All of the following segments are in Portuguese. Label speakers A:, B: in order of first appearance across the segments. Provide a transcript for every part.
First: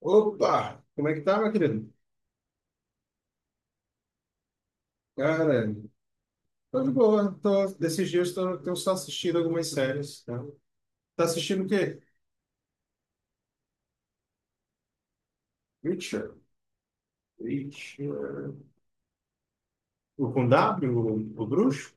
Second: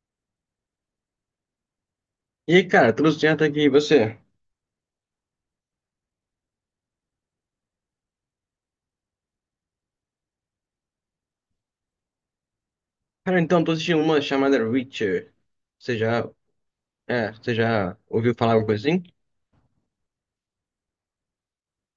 A: Opa! Como é que tá, meu querido?
B: E aí, cara, tudo certo aqui, e você?
A: Cara, tô de boa. Tô, desses dias tô, tenho só assistido algumas séries. Né? Tá assistindo o quê?
B: Cara, então, tô assistindo uma chamada Reacher. Você já,
A: Richard.
B: você já ouviu falar
A: Richard.
B: alguma coisa assim?
A: O com W? O bruxo?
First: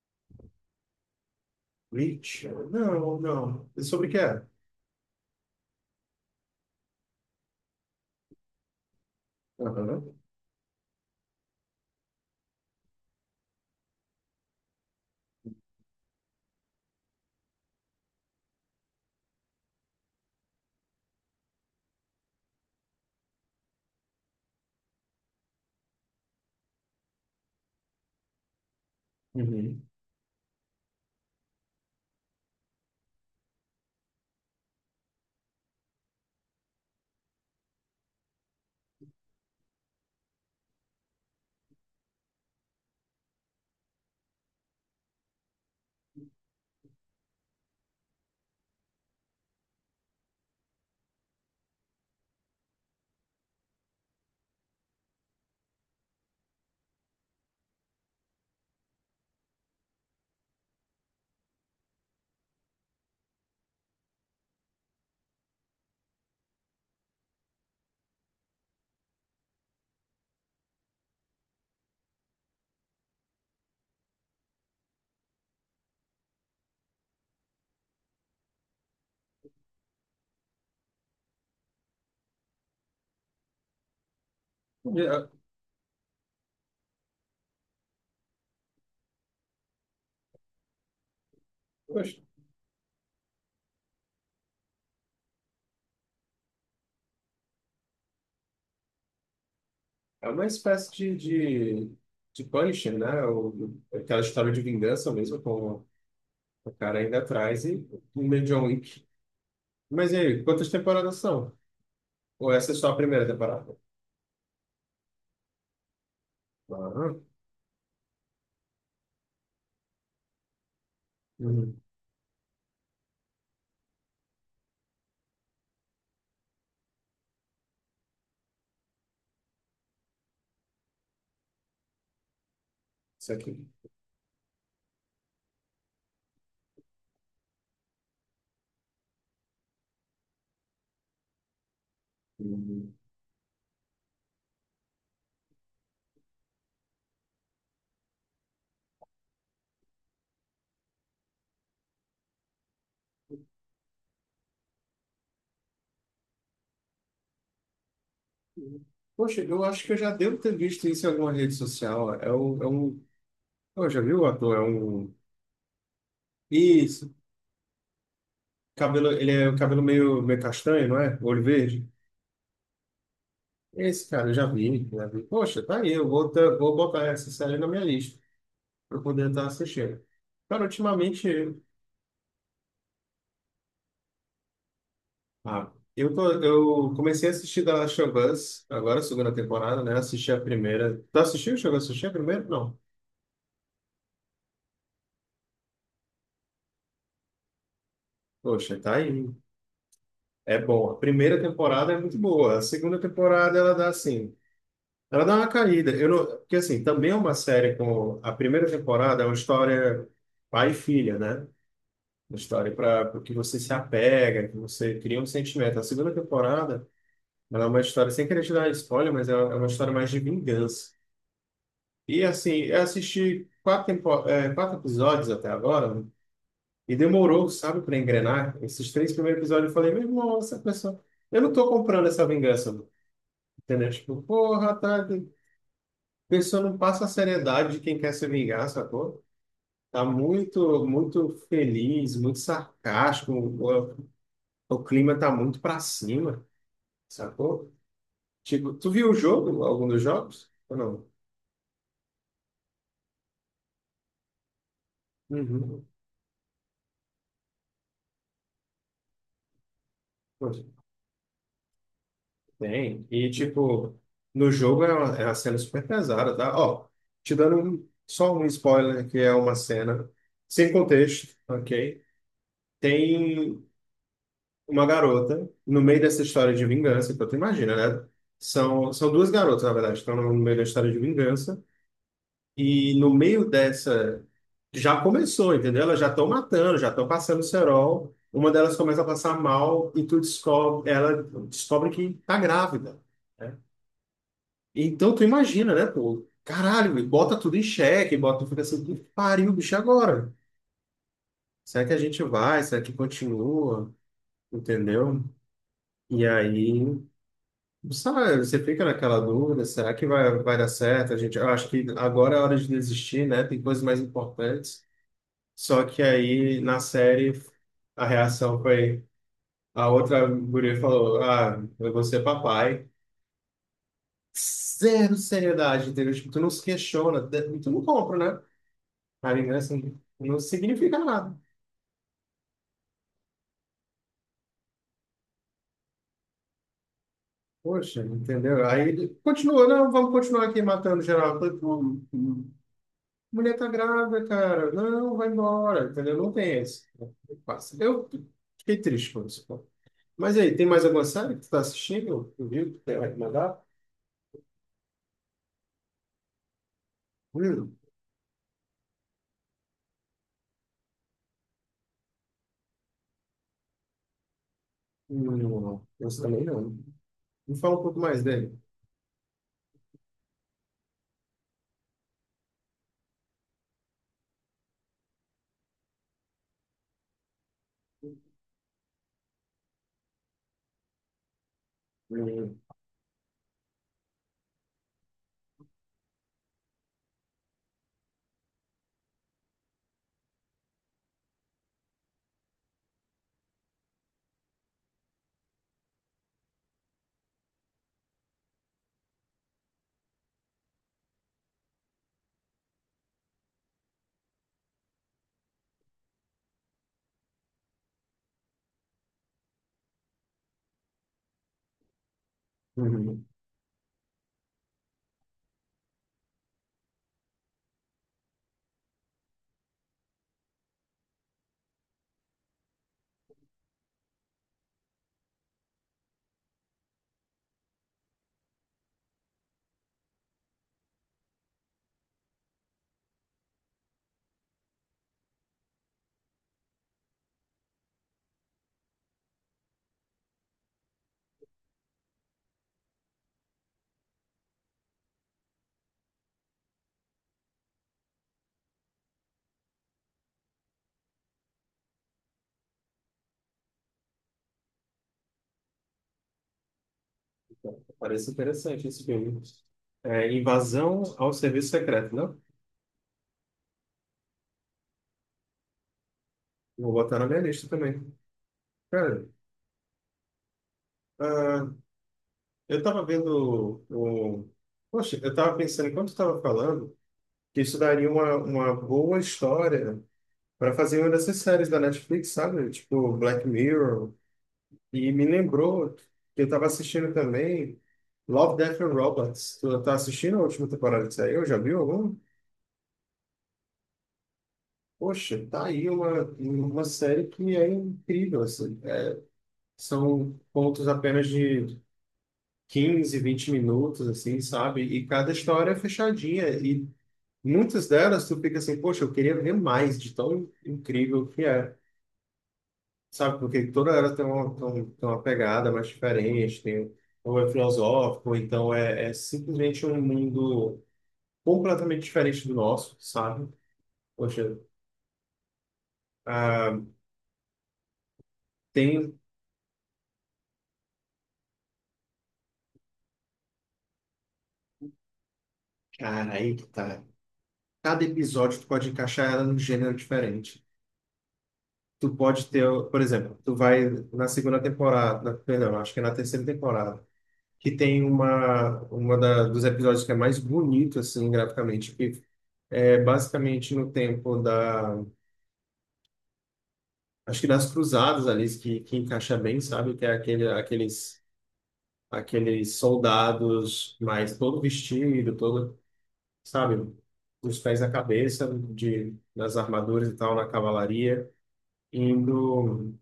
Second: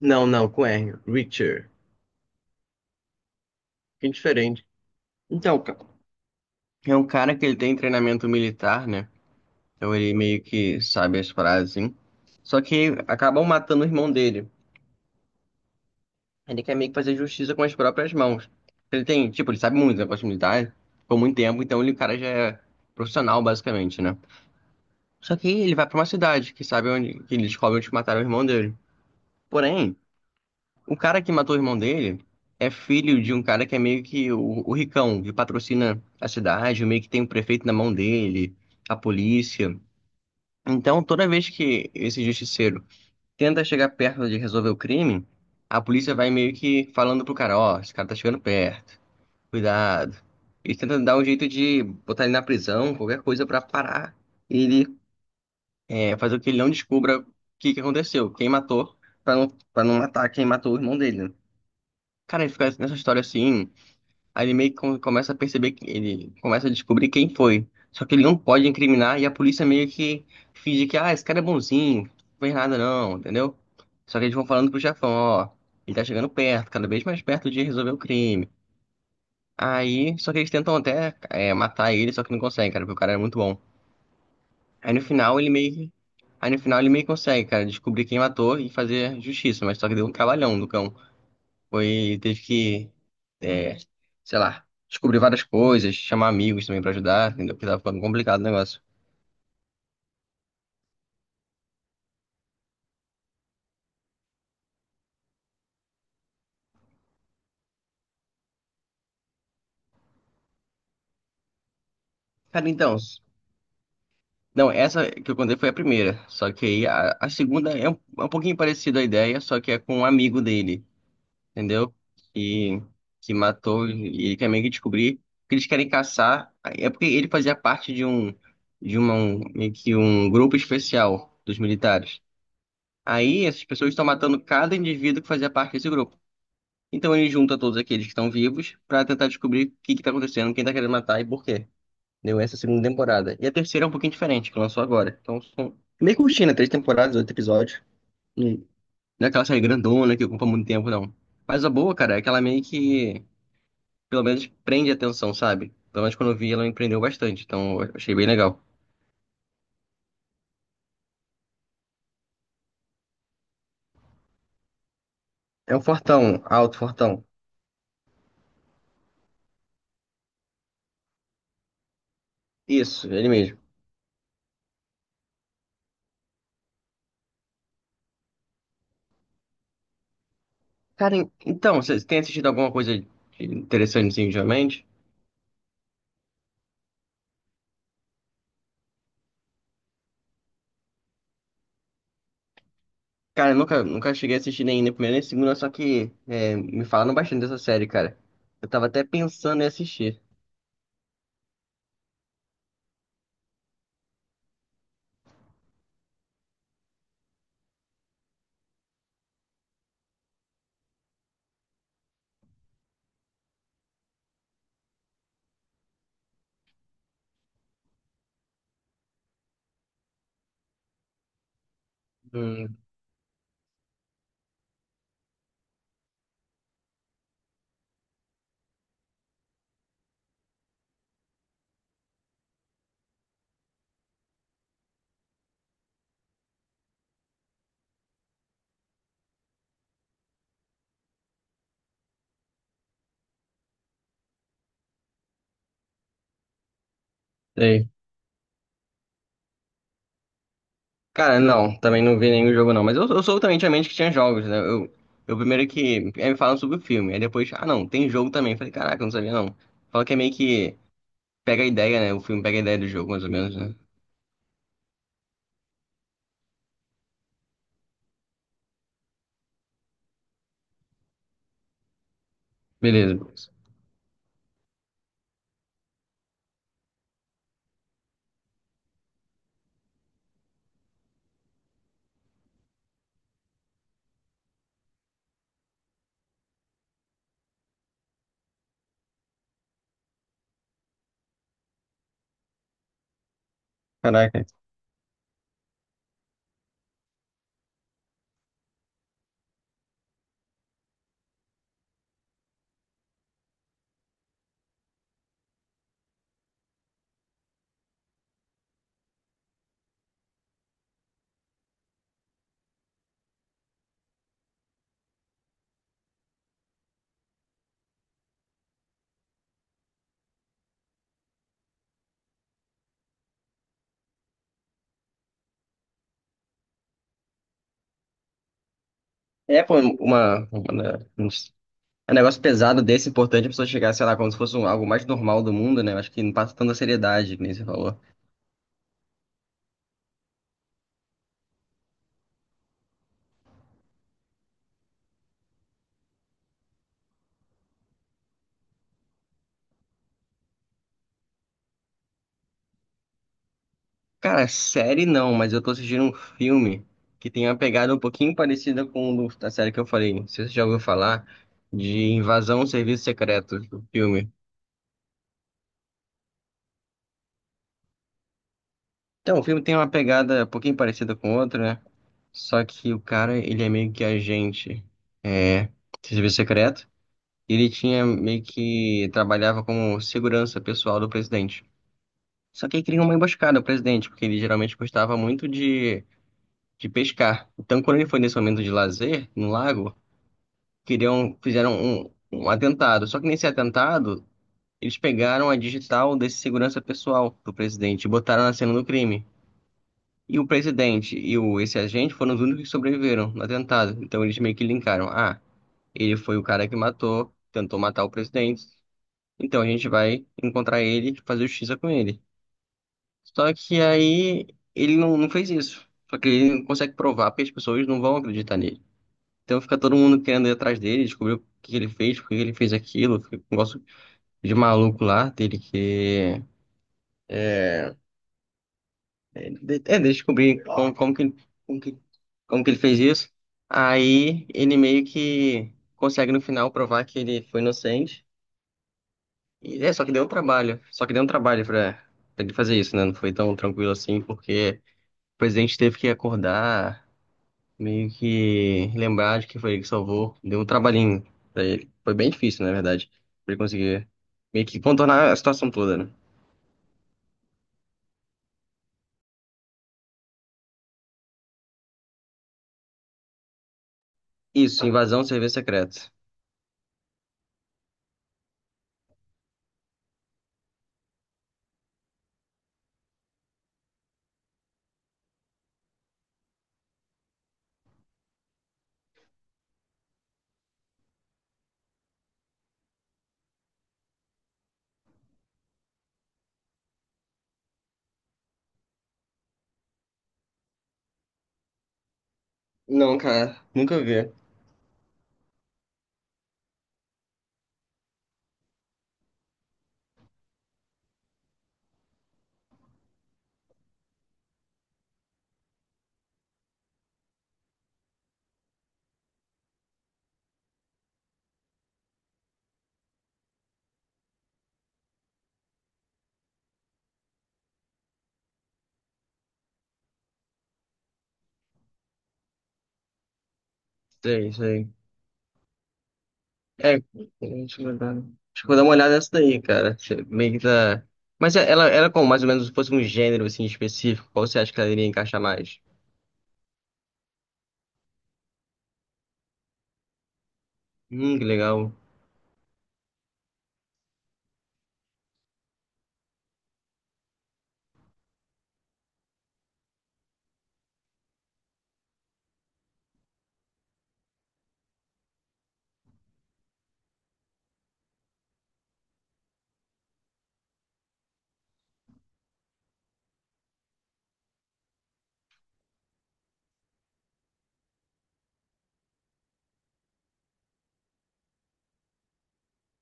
B: Não, não, com R, Reacher.
A: Richard. Não, não. E sobre
B: Que
A: o que é?
B: diferente. Então, é um cara que ele tem treinamento militar, né? Então ele
A: Aham.
B: meio que sabe as frases, assim. Só que acabam matando o irmão dele. Ele quer meio que fazer justiça com as próprias mãos. Tipo, ele sabe muito, né, negócio militar, por muito tempo, então o cara já é profissional, basicamente, né? Só que aí ele vai pra uma cidade que sabe onde que ele descobre onde mataram o irmão dele.
A: Uhum.
B: Porém, o cara que matou o irmão dele é filho de um cara que é meio que o ricão, que patrocina a cidade, meio que tem o prefeito na mão dele, a polícia. Então, toda vez que esse justiceiro tenta chegar perto de resolver o crime, a polícia vai meio que falando pro cara, ó, esse cara tá chegando perto, cuidado. Ele tenta dar um jeito de botar ele na prisão, qualquer coisa pra parar ele, fazer com que ele não descubra o que que aconteceu, quem matou, pra não matar quem matou o irmão dele, né? Cara, ele fica nessa história assim, aí ele meio que começa a perceber que ele começa a descobrir quem foi. Só que ele não pode incriminar e a polícia meio que finge que, ah, esse cara é bonzinho, não fez nada não, entendeu? Só que eles vão falando pro chefão, ó, ele tá chegando perto, cada vez mais perto de resolver o crime. Aí, só que eles tentam até matar ele, só que não conseguem, cara, porque o cara é muito bom. Aí no
A: É,
B: final ele meio que. Aí no final ele meio que consegue, cara, descobrir quem matou e fazer justiça, mas só que deu um trabalhão do cão.
A: poxa,
B: Foi, teve que, é, sei lá, descobrir várias coisas, chamar amigos também pra ajudar, entendeu? Porque tava ficando complicado o negócio.
A: é uma espécie de, de Punisher, né? O, aquela história de vingança mesmo, com o cara ainda atrás e o meio John Wick. Mas e aí, quantas temporadas são? Ou
B: Cara,
A: essa é só a
B: então,
A: primeira temporada?
B: não, essa que eu contei foi a primeira, só que aí
A: Ah.
B: a segunda é um pouquinho parecida a ideia, só que é com um amigo dele.
A: Uhum.
B: Entendeu? Que, que matou e ele quer meio que descobrir que eles querem caçar. É porque ele fazia parte de um de uma, um, meio que um grupo especial dos militares.
A: Isso
B: Aí
A: aqui.
B: essas pessoas estão matando cada indivíduo que fazia parte desse grupo. Então ele junta todos aqueles que estão vivos para tentar descobrir o que que tá acontecendo, quem tá querendo matar e por quê. Deu, essa é segunda
A: Uhum.
B: temporada. E a terceira é um pouquinho diferente, que lançou agora. Então são meio curtinha, né? Três temporadas, oito episódios. Não é aquela série grandona que ocupa muito tempo, não. Mas a boa, cara, é que ela meio que pelo menos prende atenção, sabe? Pelo menos quando eu vi, ela me prendeu bastante, então eu achei bem legal.
A: Poxa, eu acho que eu já devo ter visto isso em alguma rede social. É um... Oh, já viu o ator? É um...
B: É um fortão, alto
A: Isso.
B: fortão.
A: Cabelo, ele é o cabelo meio, meio castanho, não é? Olho verde.
B: Isso, ele mesmo.
A: Esse cara, eu já vi, já vi. Poxa, tá aí. Eu vou, vou botar essa série na minha lista para poder estar assistindo. Cara,
B: Cara,
A: ultimamente...
B: então, você tem assistido alguma coisa interessante assim, ultimamente?
A: Ah, eu, tô, eu comecei a assistir The Last of Us, agora a segunda temporada, né? Assisti a primeira. Tu assistiu? Chegou a assistir a primeira? Não.
B: Cara, eu nunca cheguei a assistir nem primeira nem na segunda, só que me falaram bastante dessa série, cara. Eu
A: Poxa,
B: tava
A: tá
B: até
A: aí.
B: pensando em assistir.
A: É bom. A primeira temporada é muito boa. A segunda temporada ela dá assim, ela dá uma caída. Eu não, porque assim, também é uma série com a primeira temporada é uma história pai e filha, né? Uma história para que você se apega, que você cria um sentimento. A segunda temporada ela é uma história sem querer te dar spoiler, mas é uma história mais de vingança. E assim,
B: Hum,
A: eu assisti quatro episódios até agora né? E demorou, sabe, para engrenar. Esses três primeiros episódios eu falei, meu irmão, essa pessoa eu não estou comprando essa vingança. Entendeu? Tipo, porra, tá. A pessoa não passa a seriedade de quem quer se vingar, sacou? Tá muito, muito feliz, muito sarcástico. O clima tá muito pra cima, sacou?
B: sei.
A: Tipo, tu viu o jogo, algum dos jogos? Ou não?
B: Cara, não, também não vi nenhum jogo não, mas eu sou também tinha mente que tinha jogos, né? Eu primeiro
A: Uhum.
B: que, aí me falam sobre o filme, aí depois, ah não, tem jogo também. Falei, caraca, eu não sabia não. Fala que é meio
A: Pois,
B: que pega a ideia, né? O filme pega a ideia do
A: tem.
B: jogo, mais ou
A: E,
B: menos, né?
A: tipo, no jogo é uma cena super pesada, tá? Ó, te dando só um spoiler, que é uma cena sem contexto, ok?
B: Beleza.
A: Tem uma garota no meio dessa história de vingança. Então, tu imagina, né? São duas garotas, na verdade, que estão no meio da história de vingança. E no meio dessa. Já começou, entendeu? Elas já estão matando, já estão passando cerol. Uma delas começa a passar mal e tu descobre, ela descobre que tá grávida. Né?
B: Caraca.
A: Então tu imagina, né, pô? Caralho, e bota tudo em xeque, bota, fica assim, que pariu, bicho, e agora? Será que a gente vai? Será que continua? Entendeu? E aí. Sabe, você fica naquela dúvida, será que vai dar certo? A gente, eu acho que agora é hora de desistir, né? Tem coisas mais importantes. Só que aí, na série, a reação foi... A outra guria falou, ah, eu vou ser papai. Zero seriedade, entendeu? Tipo, tu não se questiona, tu não compra, né? A
B: É,
A: vingança
B: pô,
A: não
B: né,
A: significa nada.
B: um negócio pesado desse, importante a pessoa chegar, sei lá, como se fosse algo mais normal do mundo, né? Eu acho que não passa tanta seriedade, que nem você falou.
A: Poxa, entendeu? Aí, ele continuou, não, vamos continuar aqui matando geral. Eu falei, pô, mulher tá grávida, cara. Não, vai embora, entendeu? Não tem esse. Passa. Eu fiquei triste com isso, pô. Mas aí, tem mais alguma série que tu tá assistindo? Tu viu que tem vai te mandar?
B: Cara, série não, mas eu tô assistindo um filme que tem uma
A: Hum,
B: pegada um pouquinho parecida com da série que eu falei. Não sei se você já ouviu falar de Invasão ao Serviço Secreto, o filme.
A: não, não. Esse também não. Me fala um pouco mais dele.
B: Então, o filme tem uma pegada um pouquinho parecida com outra, né? Só que o cara, ele é meio que agente, é, de serviço secreto. E ele tinha meio que trabalhava como segurança pessoal do presidente.
A: Hum,
B: Só que aí criou uma emboscada ao presidente, porque ele geralmente gostava muito de, pescar. Então, quando ele foi nesse momento de lazer, no lago, queriam, fizeram um atentado. Só que nesse atentado, eles pegaram a digital desse segurança pessoal do presidente e botaram na cena do crime. E o presidente e esse agente foram os únicos que sobreviveram no atentado. Então eles meio que linkaram. Ah, ele foi o cara que matou, tentou matar o presidente. Então a gente vai encontrar ele e fazer justiça com ele.
A: hum. Hum.
B: Só que aí ele não fez isso. Só que ele não consegue provar porque as pessoas não vão acreditar nele. Então fica todo mundo querendo ir atrás dele, descobrir o que que ele fez, por que ele fez aquilo. Fica um negócio de maluco lá dele que. É, é descobrir como que, como que ele fez isso. Aí ele meio que consegue no final provar que ele foi inocente. E, só que deu um trabalho. Só que deu um trabalho pra ele fazer isso, né? Não foi tão tranquilo assim, porque o presidente teve que acordar, meio que lembrar de que foi ele que salvou. Deu um trabalhinho pra ele. Foi bem difícil, na verdade, pra ele conseguir meio que contornar a situação toda, né?
A: Parece interessante esse filme. É, invasão ao serviço secreto, não?
B: Isso, Invasão de Serviço Secreto.
A: Vou botar na minha lista também. Cara, ah, eu tava vendo o... Poxa, eu tava pensando, enquanto eu tava falando, que isso daria uma boa história para fazer uma dessas séries da Netflix, sabe? Tipo Black Mirror. E me lembrou que eu estava assistindo também Love, Death and Robots. Tu tá assistindo a última temporada que saiu? Já viu algum?
B: Não, cara, nunca vi.
A: Poxa, tá aí uma série que é incrível, assim. São pontos apenas de 15, 20 minutos, assim, sabe? E cada história é fechadinha. E muitas delas tu fica assim, poxa, eu queria ver mais de tão incrível que é. Sabe, porque toda era tem uma, tem um- tem uma pegada mais diferente, tem, ou é filosófico, ou então é simplesmente um mundo completamente diferente do nosso, sabe?
B: Sei,
A: Poxa,
B: sei.
A: ah,
B: É, deixa eu dar uma olhada
A: tem.
B: nessa daí, cara. Você meio que tá. Mas ela é como mais ou menos se fosse um gênero assim específico, qual você acha que ela iria encaixar mais?
A: Cara, aí que tá. Cada episódio tu pode encaixar ela num gênero diferente.
B: Que legal.
A: Tu pode ter, por exemplo, tu vai na segunda temporada, perdão, acho que é na terceira temporada, que tem uma da, dos episódios que é mais bonito, assim, graficamente, que é basicamente no tempo da. Acho que nas cruzadas ali que encaixa bem, sabe? Que é aqueles soldados mais todo vestido, todo, sabe? Os pés na cabeça, nas armaduras e tal, na cavalaria, indo.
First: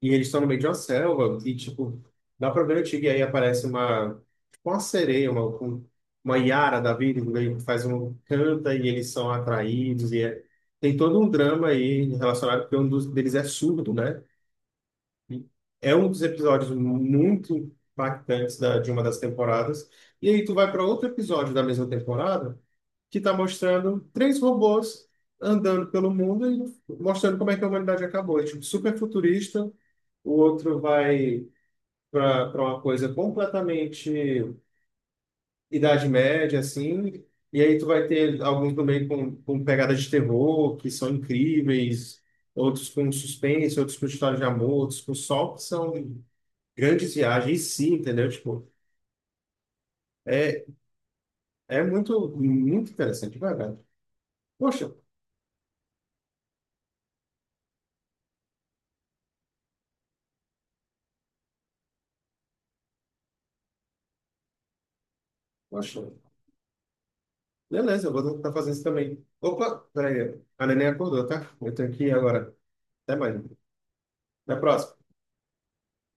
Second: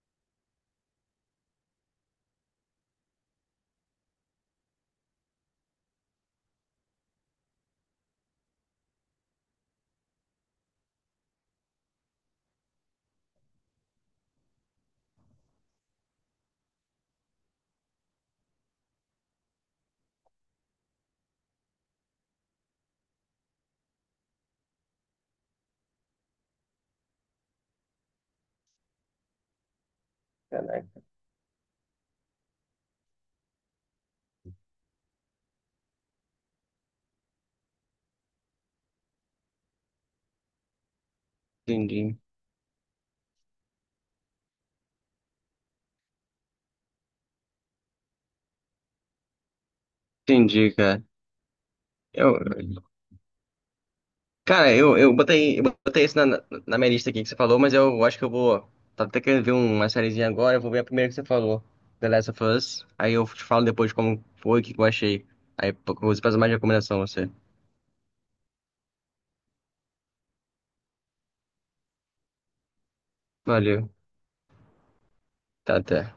A: E eles estão no meio de uma selva, e tipo, dá pra ver o tigre, e aí aparece uma, tipo uma sereia, uma, uma Yara da vida, e aí faz um canta e eles são atraídos, tem todo um drama aí relacionado, porque um dos deles é surdo, né? É um dos episódios muito impactantes de uma das temporadas. E aí tu vai para outro episódio da mesma temporada que está mostrando três robôs andando pelo mundo e mostrando como é que a humanidade acabou. É, tipo, super futurista. O outro
B: Caraca.
A: vai para uma coisa completamente Idade Média, assim. E aí tu vai ter alguns também com pegadas de terror que são
B: Entendi.
A: incríveis. Outros com suspense, outros com história de amor, outros com sol, que são grandes viagens, sim, entendeu? Tipo, é,
B: Entendi, cara.
A: é muito,
B: Eu,
A: muito interessante, de verdade.
B: cara,
A: Poxa,
B: eu botei isso na minha lista aqui que você falou, mas eu acho que eu vou. Tava até querendo ver uma sériezinha agora, eu vou ver a primeira que você falou, The Last of Us. Aí eu te falo depois como foi, o que que eu achei. Aí eu
A: poxa,
B: vou fazer mais recomendação a você.
A: beleza, eu vou tentar fazer isso também. Opa, peraí, a neném acordou, tá? Eu tenho que ir agora. Até mais.
B: Valeu.
A: Até a próxima.
B: Tá, até.